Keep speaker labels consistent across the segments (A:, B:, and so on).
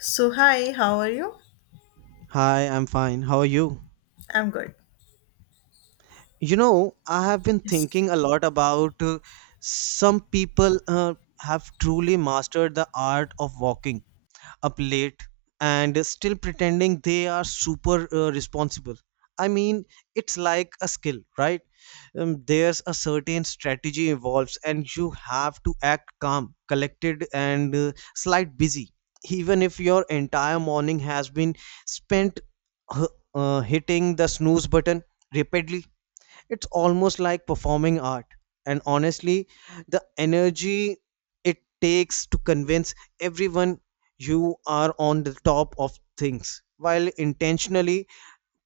A: So, hi, how are you?
B: Hi, I'm fine. How are you?
A: I'm good.
B: You know, I have been
A: Yes.
B: thinking a lot about some people have truly mastered the art of walking up late and still pretending they are super responsible. I mean, it's like a skill, right? There's a certain strategy involves, and you have to act calm, collected, and slight busy, even if your entire morning has been spent uh, hitting the snooze button repeatedly. It's almost like performing art, and honestly the energy it takes to convince everyone you are on the top of things while intentionally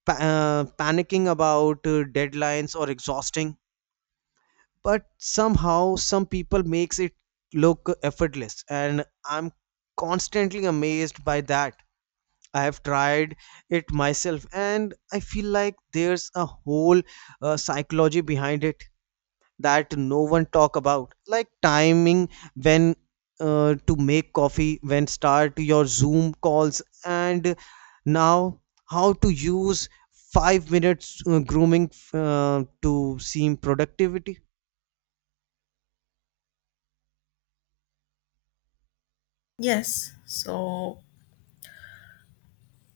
B: panicking about deadlines or exhausting, but somehow some people makes it look effortless and I'm constantly amazed by that. I have tried it myself and I feel like there's a whole psychology behind it that no one talk about, like timing when to make coffee, when start your zoom calls, and now how to use 5 minutes grooming to seem productivity.
A: Yes. So,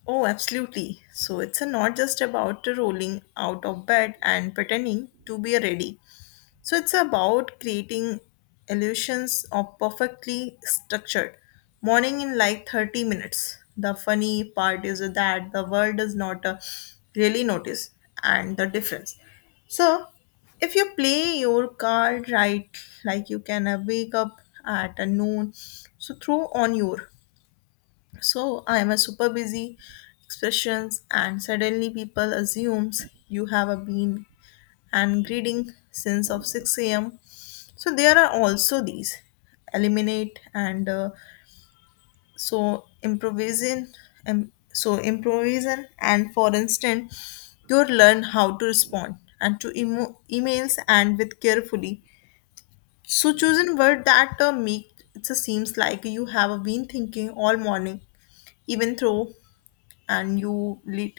A: oh, absolutely. So, it's not just about rolling out of bed and pretending to be ready. So it's about creating illusions of perfectly structured morning in like 30 minutes. The funny part is that the world does not really notice and the difference. So if you play your card right, like you can wake up at a noon, so throw on your. So I am a super busy expressions and suddenly people assumes you have a been and greeting since of 6 a.m, so there are also these eliminate and so improvising so improvising and for instance you learn how to respond and to emails and with carefully so choosing word that make it seems like you have been thinking all morning, even though and you lit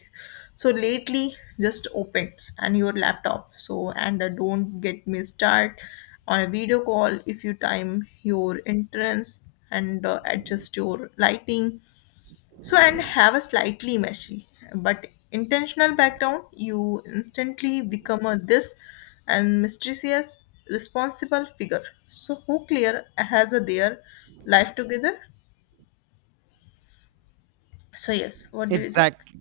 A: so lately just open and your laptop, so and don't get me start on a video call. If you time your entrance and adjust your lighting, so and have a slightly messy but intentional background, you instantly become a this and mysterious responsible figure so who clear has a their life together. So yes, what do you think?
B: Exactly.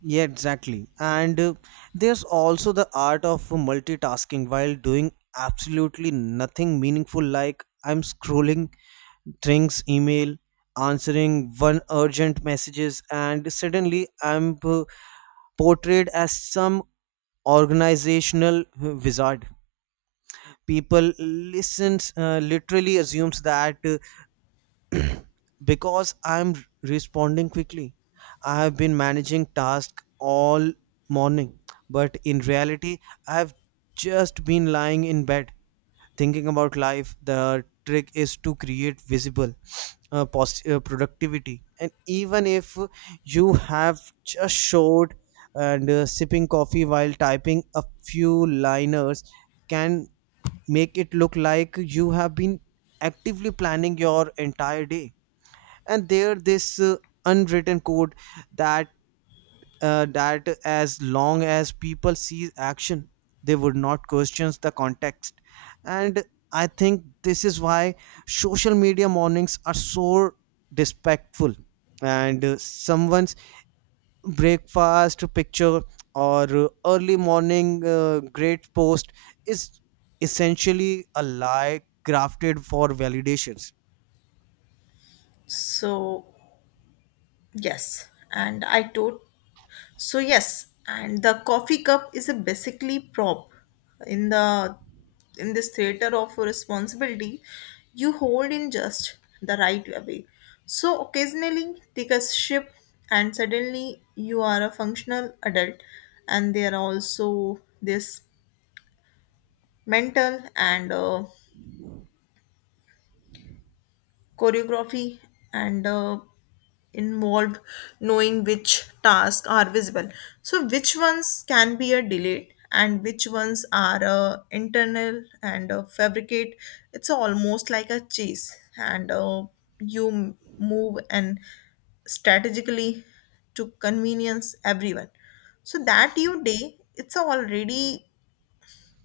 B: Yeah, exactly. And there's also the art of multitasking while doing absolutely nothing meaningful, like I'm scrolling Drinks email, answering one urgent messages, and suddenly I'm portrayed as some organizational wizard. People listens literally assumes that because I'm responding quickly, I have been managing tasks all morning. But in reality, I've just been lying in bed thinking about life. The trick is to create visible productivity, and even if you have just showed and sipping coffee while typing a few liners can make it look like you have been actively planning your entire day. And there this unwritten code that that as long as people see action, they would not question the context. And I think this is why social media mornings are so despectful. And someone's breakfast picture or early morning great post is essentially a lie crafted for validations.
A: so Yes, and I tot so yes, and the coffee cup is a basically prop in the in this theater of responsibility you hold in just the right way. So occasionally take a sip and suddenly you are a functional adult, and there are also this mental and choreography and involved, knowing which tasks are visible, so which ones can be a delayed, and which ones are internal and fabricate. It's almost like a chase, and you move and strategically to convenience everyone so that your day it's already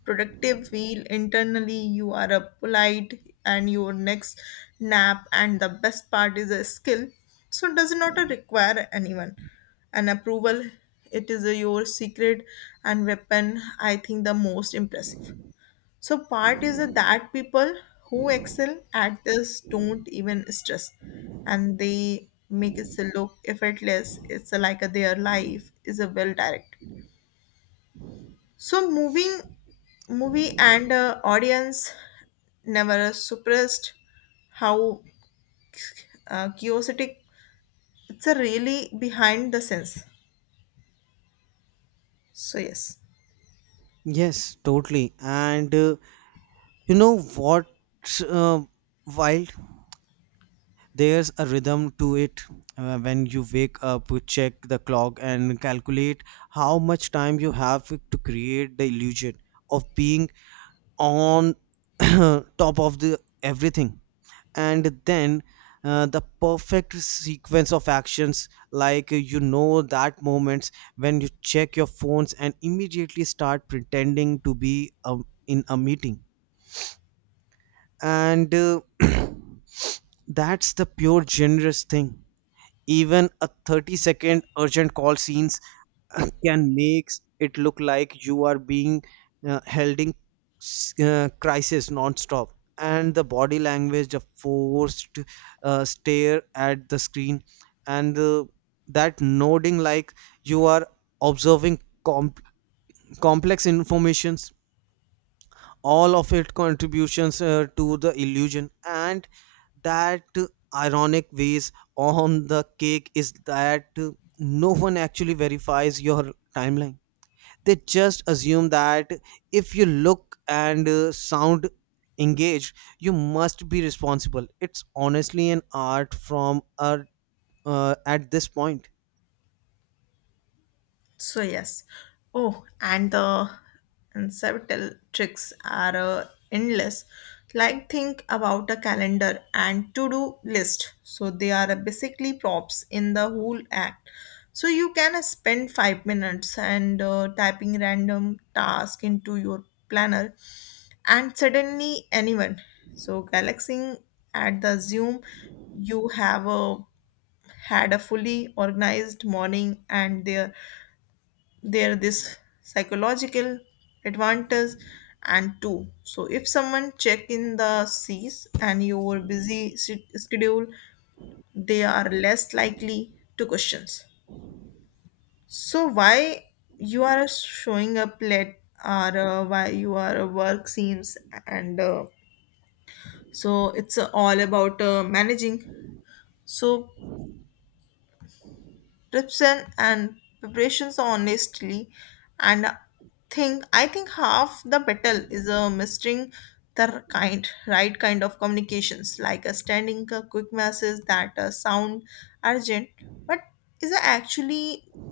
A: productive wheel internally you are a polite and your next nap. And the best part is a skill so does not require anyone an approval. It is your secret and weapon. I think the most impressive so part is that people who excel at this don't even stress, and they make it look effortless. It's like their life is a well directed so moving movie and audience never suppressed how curiosity it's a really behind the sense. So yes.
B: Yes, totally. And you know what? Uh, Wild? There's a rhythm to it. When you wake up you check the clock and calculate how much time you have to create the illusion of being on top of the everything, and then the perfect sequence of actions, like you know that moments when you check your phones and immediately start pretending to be in a meeting and that's the pure generous thing. Even a 30-second urgent call scenes can make it look like you are being held in crisis non-stop. And the body language a forced stare at the screen and that nodding like you are observing com- complex information. All of it contributions to the illusion, and that ironic ways on the cake is that no one actually verifies your timeline. They just assume that if you look and sound engaged you must be responsible. It's honestly an art from at this point.
A: So yes. Oh, and the and several tricks are endless. Like think about a calendar and to-do list. So they are basically props in the whole act. So you can spend 5 minutes and typing random task into your planner, and suddenly anyone. So galaxying at the Zoom, you have a had a fully organized morning, and there this psychological advantage and two so if someone check in the seas and your busy schedule, they are less likely to questions so why you are showing up late or why you are a work seems and so it's all about managing so preparation and preparations honestly. And think I think half the battle is mastering the kind right kind of communications, like a standing a quick message that sound urgent but is actually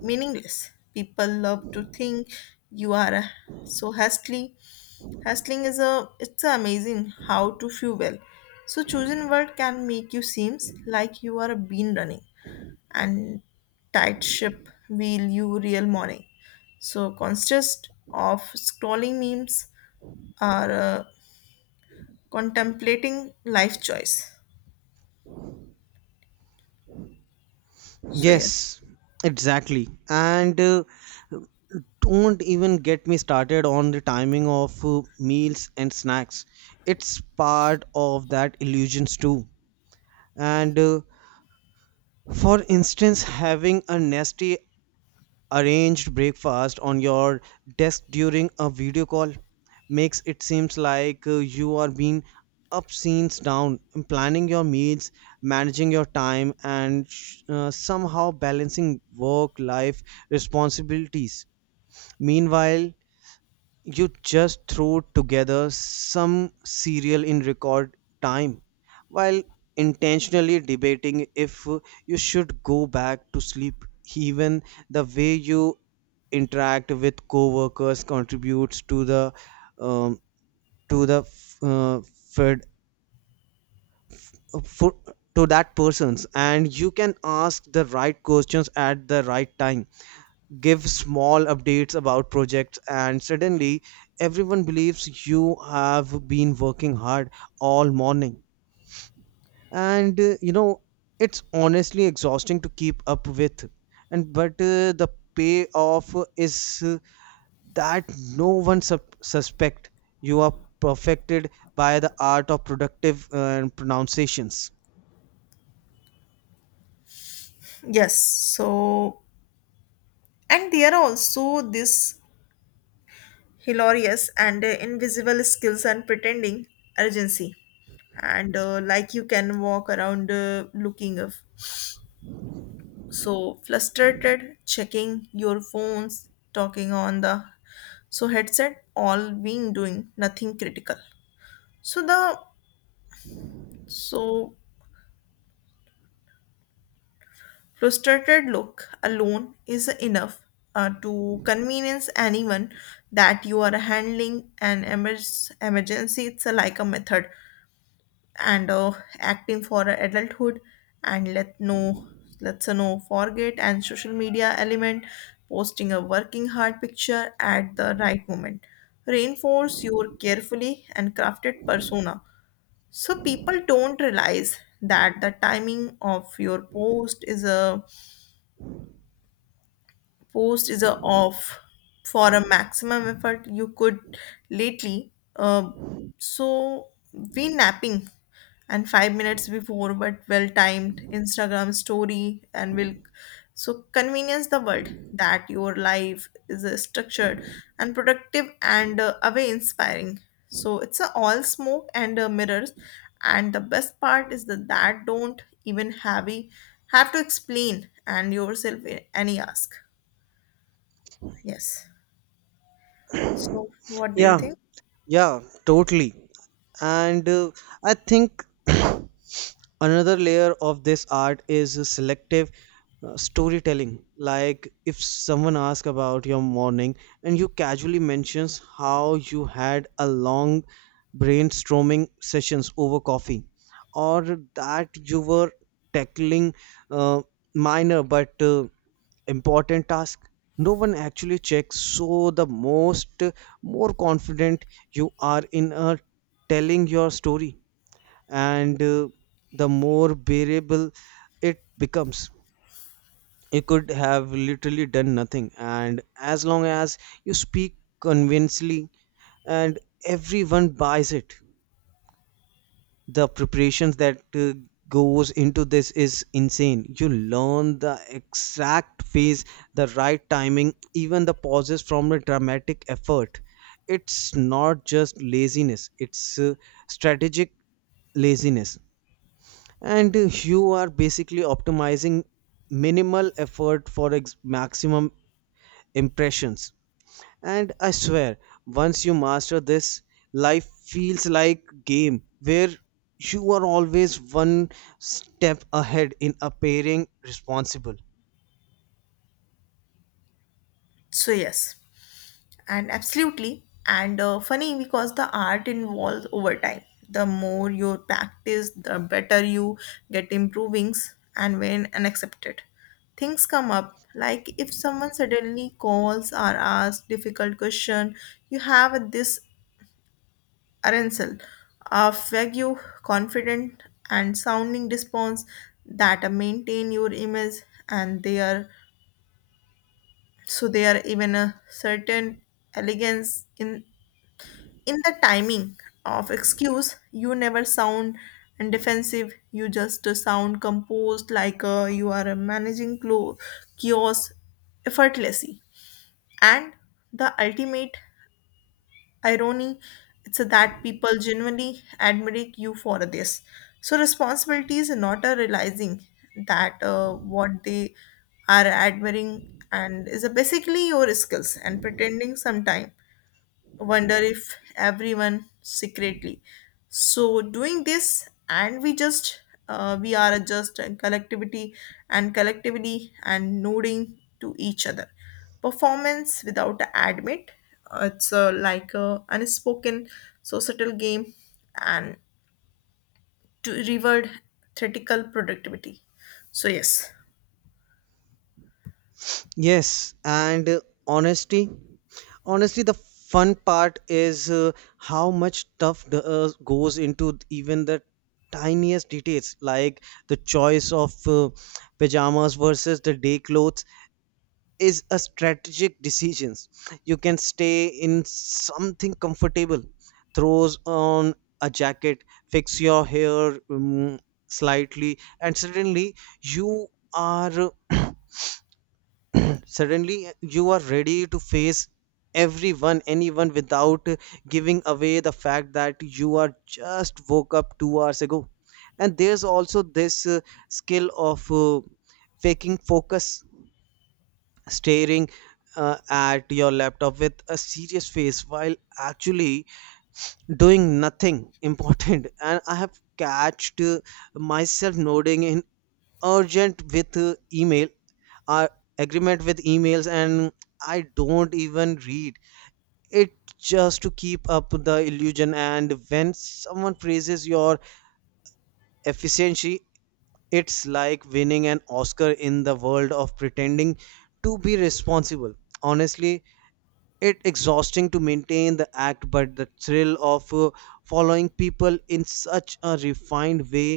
A: meaningless. People love to think you are so hastily hustling is a it's amazing how to fuel so chosen word can make you seems like you are a bean running and tight ship will you real morning. So consist of scrolling memes or contemplating life choice. So yes,
B: Yes, exactly. And don't even get me started on the timing of meals and snacks. It's part of that illusions too. And for instance, having a nasty arranged breakfast on your desk during a video call makes it seems like you are being up scenes down, planning your meals, managing your time, and somehow balancing work life responsibilities. Meanwhile you just threw together some cereal in record time while intentionally debating if you should go back to sleep. Even the way you interact with coworkers contributes to the um, to the uh, fed, uh, for, to that person's, and you can ask the right questions at the right time, give small updates about projects, and suddenly everyone believes you have been working hard all morning. And you know, it's honestly exhausting to keep up with. And but the payoff is that no one suspect you are perfected by the art of productive pronunciations.
A: yes. So and there are also this hilarious and invisible skills and pretending urgency. And like you can walk around looking of so frustrated, checking your phones, talking on the so headset all been doing nothing critical so the so frustrated look alone is enough to convenience anyone that you are handling an emergency. It's a, like a method and acting for adulthood, and let no let's no forget and social media element posting a working hard picture at the right moment reinforce your carefully and crafted persona. So people don't realize that the timing of your post is a off for a maximum effort you could lately so we napping and 5 minutes before but well timed Instagram story and will so convenience the world that your life is structured and productive and away inspiring. So it's a all smoke and mirrors, and the best part is that don't even have to explain and yourself any ask. Yes. So, what do you
B: Yeah,
A: think?
B: yeah, totally. And I think another layer of this art is selective storytelling, like if someone asks about your morning and you casually mentions how you had a long brainstorming sessions over coffee, or that you were tackling uh, minor but important task. No one actually checks. So the most more confident you are in telling your story and the more bearable it becomes. You could have literally done nothing and as long as you speak convincingly, and everyone buys it. The preparations that goes into this is insane. You learn the exact phase, the right timing, even the pauses from a dramatic effort. It's not just laziness, it's strategic laziness. And you are basically optimizing minimal effort for maximum impressions, and I swear, once you master this, life feels like game where you are always one step ahead in appearing responsible.
A: So, yes, and absolutely. And funny because the art involves over time. The more you practice, the better you get improvings, and when unaccepted, things come up. Like if someone suddenly calls or asks difficult question, you have this arsenal of vague, confident, and sounding response that maintain your image. And their so there are even a certain elegance in the timing of excuse. You never sound and defensive, you just sound composed, like you are managing chaos effortlessly. And the ultimate irony it's that people genuinely admire you for this so responsibility is not a realizing that what they are admiring and is a basically your skills and pretending. Sometime wonder if everyone secretly so doing this, and we just we are just a collectivity and collectively and nodding to each other performance without admit. It's like a unspoken societal game and to reward theoretical productivity. So yes.
B: Yes, and honesty. Honestly, the fun part is how much stuff the, goes into even the tiniest details, like the choice of pajamas versus the day clothes, is a strategic decisions. You can stay in something comfortable, throws on a jacket, fix your hair slightly, and suddenly you are suddenly you are ready to face everyone anyone without giving away the fact that you are just woke up 2 hours ago. And there's also this skill of faking focus, staring at your laptop with a serious face while actually doing nothing important. And I have catched myself nodding in urgent with email uh, agreement with emails and I don't even read it, just to keep up the illusion. And when someone praises your efficiency, it's like winning an oscar in the world of pretending to be responsible. Honestly, it' exhausting to maintain the act, but the thrill of following people in such a refined way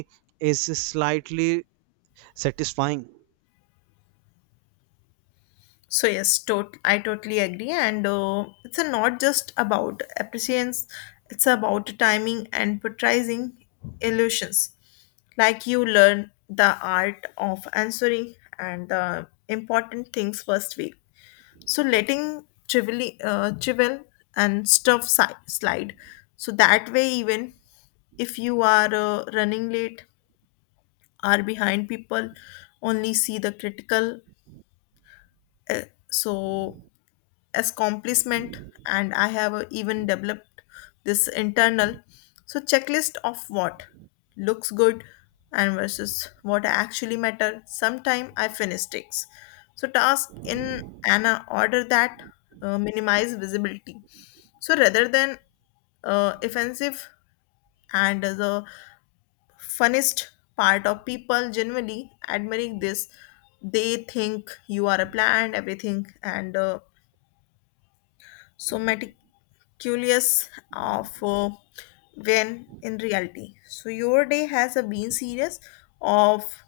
B: is slightly satisfying.
A: So yes, I totally agree, and it's a not just about appreciations; it's about timing and portraying illusions. Like you learn the art of answering and the important things first week. So letting trivial, trivial and stuff slide. So that way, even if you are running late, are behind people, only see the critical uh, so accomplishment. And I have even developed this internal so checklist of what looks good and versus what actually matter. Sometime I finish takes so task in an order that minimize visibility so rather than offensive. And the funnest part of people generally admiring this, they think you are a plan everything and so meticulous of when in reality. So your day has a been series of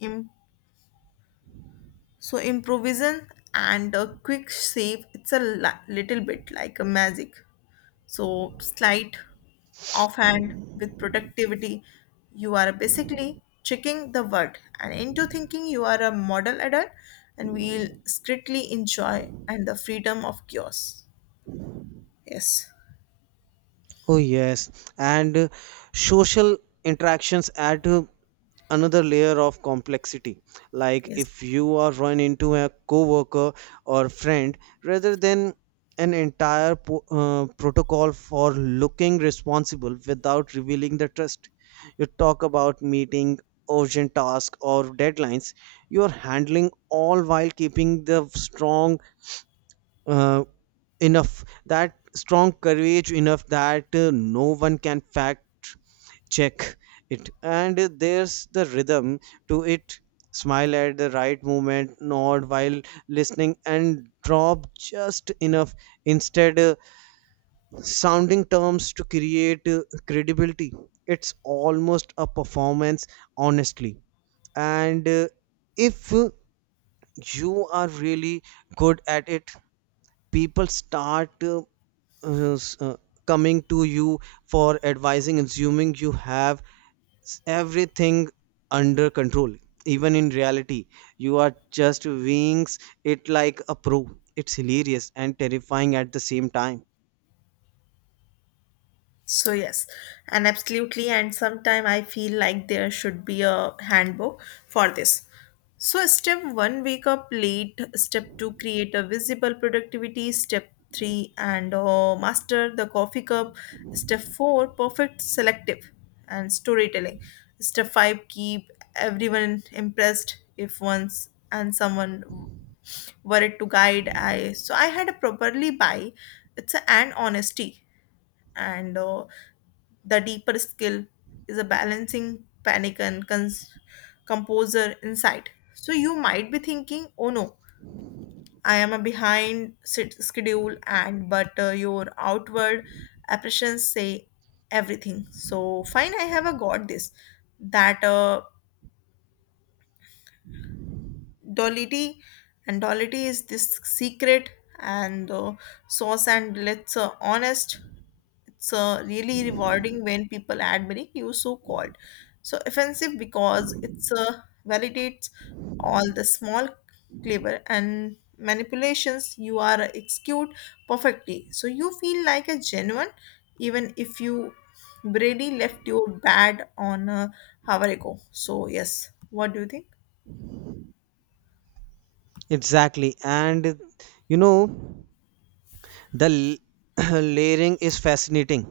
A: im- so improvisation and a quick save. It's a little bit like a magic. So slight offhand with productivity, you are basically tricking the world and into thinking you are a model adult and we'll strictly enjoy and the freedom of chaos. Yes.
B: Oh yes, and social interactions add another layer of complexity. Like
A: Yes.
B: if you are run into a coworker or friend, rather than an entire protocol for looking responsible without revealing the trust. You talk about meeting urgent tasks or deadlines. You are handling all while keeping the strong uh, enough that strong courage enough that no one can fact check it. And there's the rhythm to it. Smile at the right moment, nod while listening, and drop just enough instead sounding terms to create credibility. It's almost a performance, honestly. And if you are really good at it, people start uh, s- uh, coming to you for advising, assuming you have everything under control, even in reality you are just wings it like a pro. It's hilarious and terrifying at the same time.
A: So yes, and absolutely, and sometime I feel like there should be a handbook for this. So step one, wake up late. Step two, create a visible productivity. Step three, and master the coffee cup. Step four, perfect selective and storytelling. Step five, keep everyone impressed if once and someone were it to guide. I so I had a properly buy. It's a, and honesty and. The deeper skill is a balancing panic and composure inside. So you might be thinking, "Oh no, I am a behind schedule," and but your outward apprehensions say everything. So fine, I have a got this. That duality and duality is this secret and sauce. And let's honest it's really rewarding when people admiring you so called so offensive because it's validates all the small clever and manipulations you are execute perfectly. So you feel like a genuine even if you brady left you bad on a hour ago. So yes, what do you think?
B: Exactly, and you know the layering is fascinating.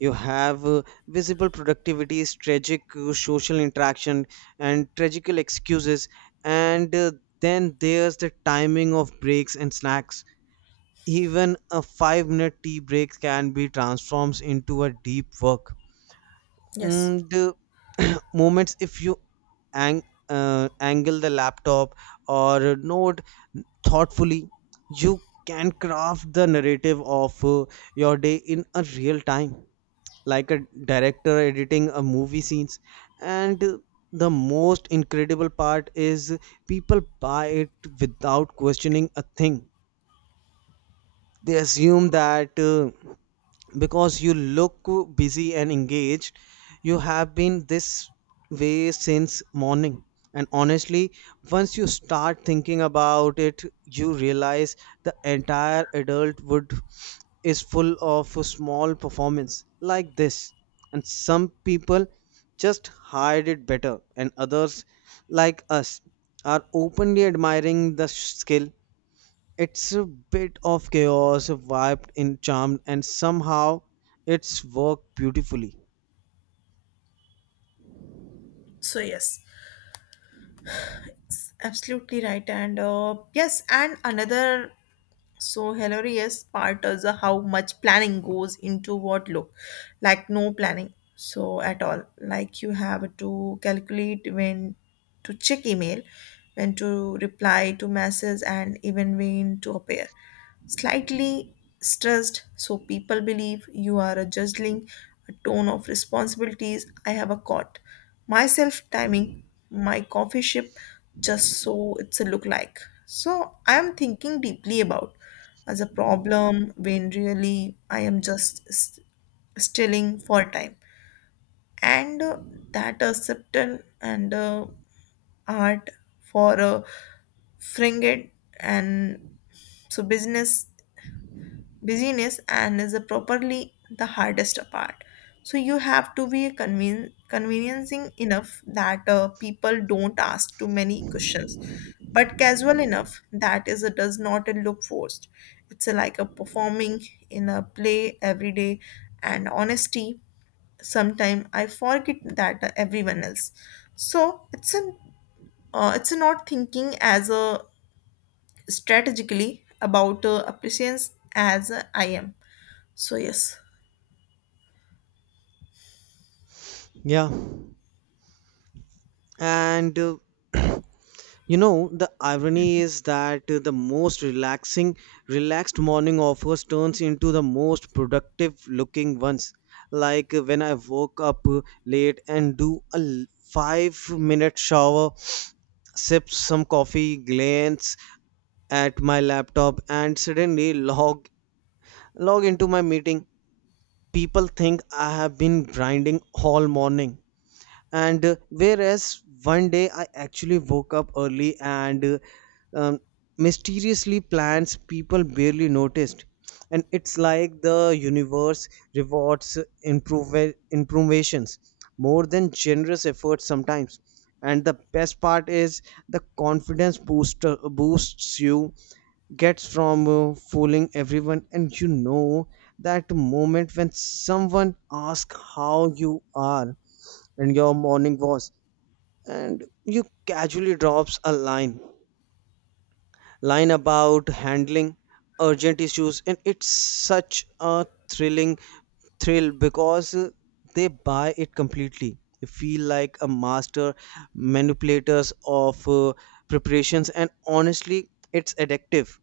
B: You have visible productivity, tragic social interaction and tragical excuses. And then there's the timing of breaks and snacks. Even a 5-minute tea break can be transformed into a deep work
A: Yes.
B: and moments. If you angle the laptop or node thoughtfully, you can craft the narrative of your day in a real time, like a director editing a movie scenes. And the most incredible part is people buy it without questioning a thing. They assume that because you look busy and engaged, you have been this way since morning. And honestly, once you start thinking about it, you realize the entire adulthood is full of small performance like this. And some people just hide it better, and others like us are openly admiring the skill. It's a bit of chaos wiped in Charmed, and somehow it's worked beautifully.
A: So yes, it's absolutely right, and yes, and another so hilarious part is how much planning goes into what look like no planning so at all. Like you have to calculate when to check email, when to reply to messages, and even when to appear slightly stressed so people believe you are a juggling a ton of responsibilities. I have a caught myself timing my coffee ship just so it's a look like so I am thinking deeply about as a problem, when really I am just stilling for time. And that acceptance and art for a fringed and so business busyness and is the properly the hardest part. So you have to be conveniencing enough that people don't ask too many questions but casual enough that is it does not look forced. It's a, like a performing in a play every day. And honesty sometime I forget that everyone else so it's an it's not thinking as a strategically about appreciation as I am. So yes,
B: Yeah, and you know the irony is that relaxed morning of hers turns into the most productive-looking ones. Like when I woke up late and do a five-minute shower, sip some coffee, glance at my laptop, and suddenly log into my meeting. People think I have been grinding all morning. And whereas one day I actually woke up early and um, mysteriously plans people barely noticed. And it's like the universe rewards improvisations more than generous efforts sometimes. And the best part is the confidence booster boosts you gets from fooling everyone. And you know that moment when someone asks how you are and your morning was, and you casually drops a line about handling urgent issues, and it's such a thrill because they buy it completely. They feel like a master manipulators of preparations, and honestly it's addictive.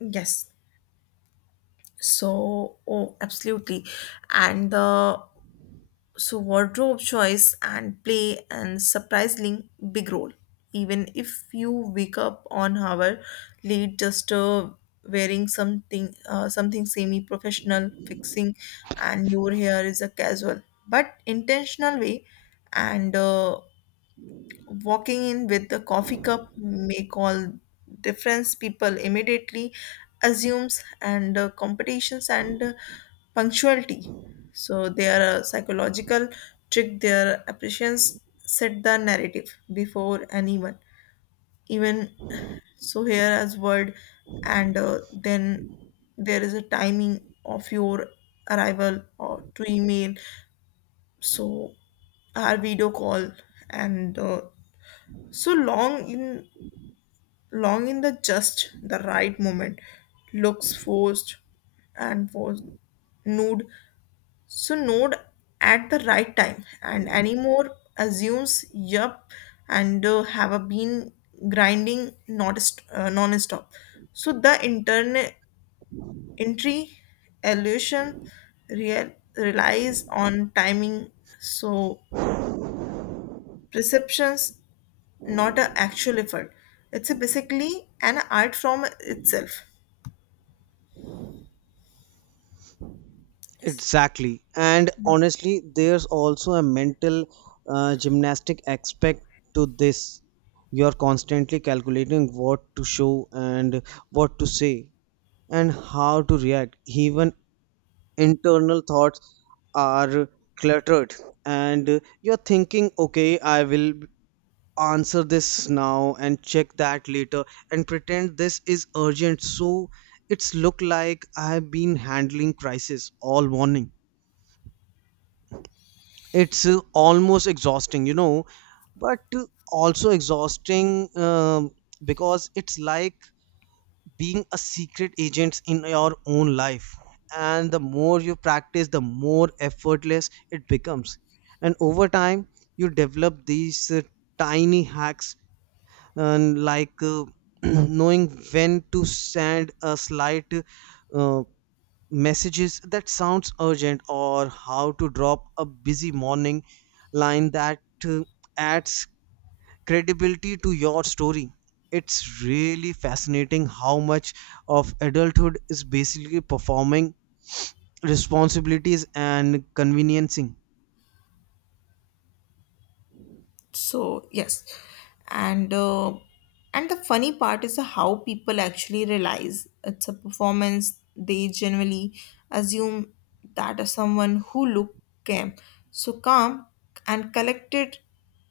A: yes. So oh, absolutely. And the so wardrobe choice and play and surprisingly big role. Even if you wake up on hour late, just wearing something something semi-professional, fixing, and your hair is a casual but intentional way, and walking in with a coffee cup make all difference. People immediately assumes and competitions and punctuality. So they are a psychological trick their appreciations set the narrative before anyone even so here as word. And then there is a timing of your arrival or to email so our video call and so long in the just the right moment looks forced and was nude so nude at the right time and anymore assumes yup, and have a been grinding not non-stop. So the intern entry illusion real relies on timing so perceptions not an actual effort. It's a basically an art from itself.
B: Exactly. And honestly, there's also a mental gymnastic aspect to this. You're constantly calculating what to show and what to say and how to react. Even internal thoughts are cluttered, and you're thinking, okay, I will answer this now and check that later and pretend this is urgent. So it's look like I've been handling crisis all morning. It's almost exhausting, you know, but also exhausting, because it's like being a secret agent in your own life. And the more you practice the more effortless it becomes. And over time you develop these tiny hacks, and like knowing when to send a slight uh, messages that sounds urgent, or how to drop a busy morning line that uh, adds credibility to your story. It's really fascinating how much of adulthood is basically performing responsibilities and conveniencing.
A: So yes, and uh, and the funny part is how people actually realize it's a performance. They generally assume that as someone who look calm so calm and collected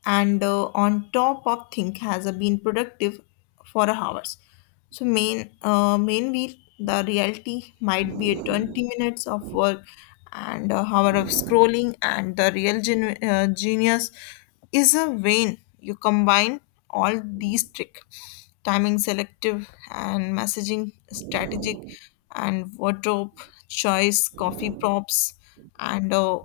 A: and on top of think has been productive for hours so main wheel, the reality might be a 20 minutes of work and a hour of scrolling, and the real genius is a vein. You combine all these trick, timing selective and messaging strategic, and wardrobe choice, coffee props, and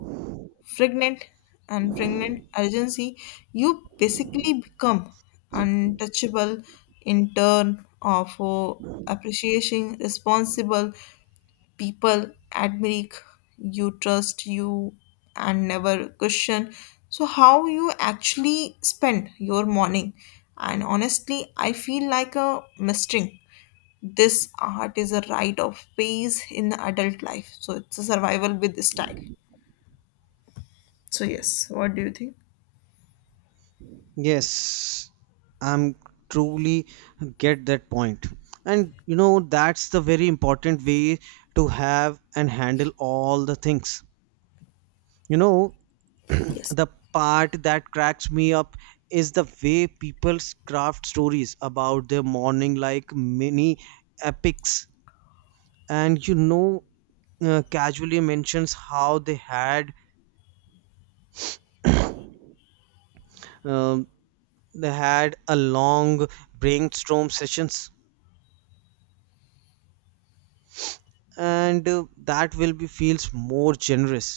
A: pregnant and pregnant urgency, you basically become untouchable in turn of appreciating responsible people admire you, trust you, and never question. So, how you actually spend your morning? And honestly, I feel like a mistake. This art is a rite of phase in adult life, so it's a survival with style. So, yes, what do you think?
B: Yes, I'm truly get that point, and you know that's the very important way to have and handle all the things. You know,
A: Yes,
B: the part that cracks me up is the way people craft stories about their morning like mini epics. And you know, casually mentions how they had um, a long brainstorm sessions, and that will be feels more generous.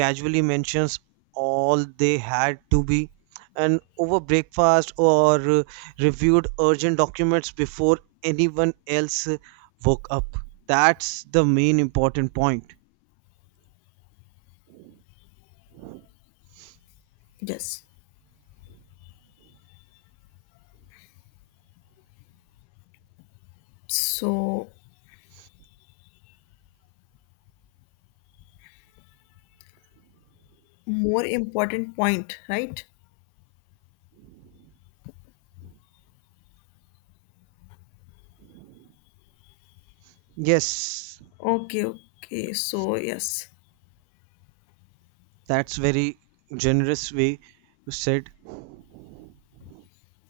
B: Casually mentions all they had to be and over breakfast or reviewed urgent documents before anyone else woke up. That's the main important point.
A: yes. So, more important point, right?
B: Yes,
A: Okay, okay. So, yes.
B: that's very generous way you said.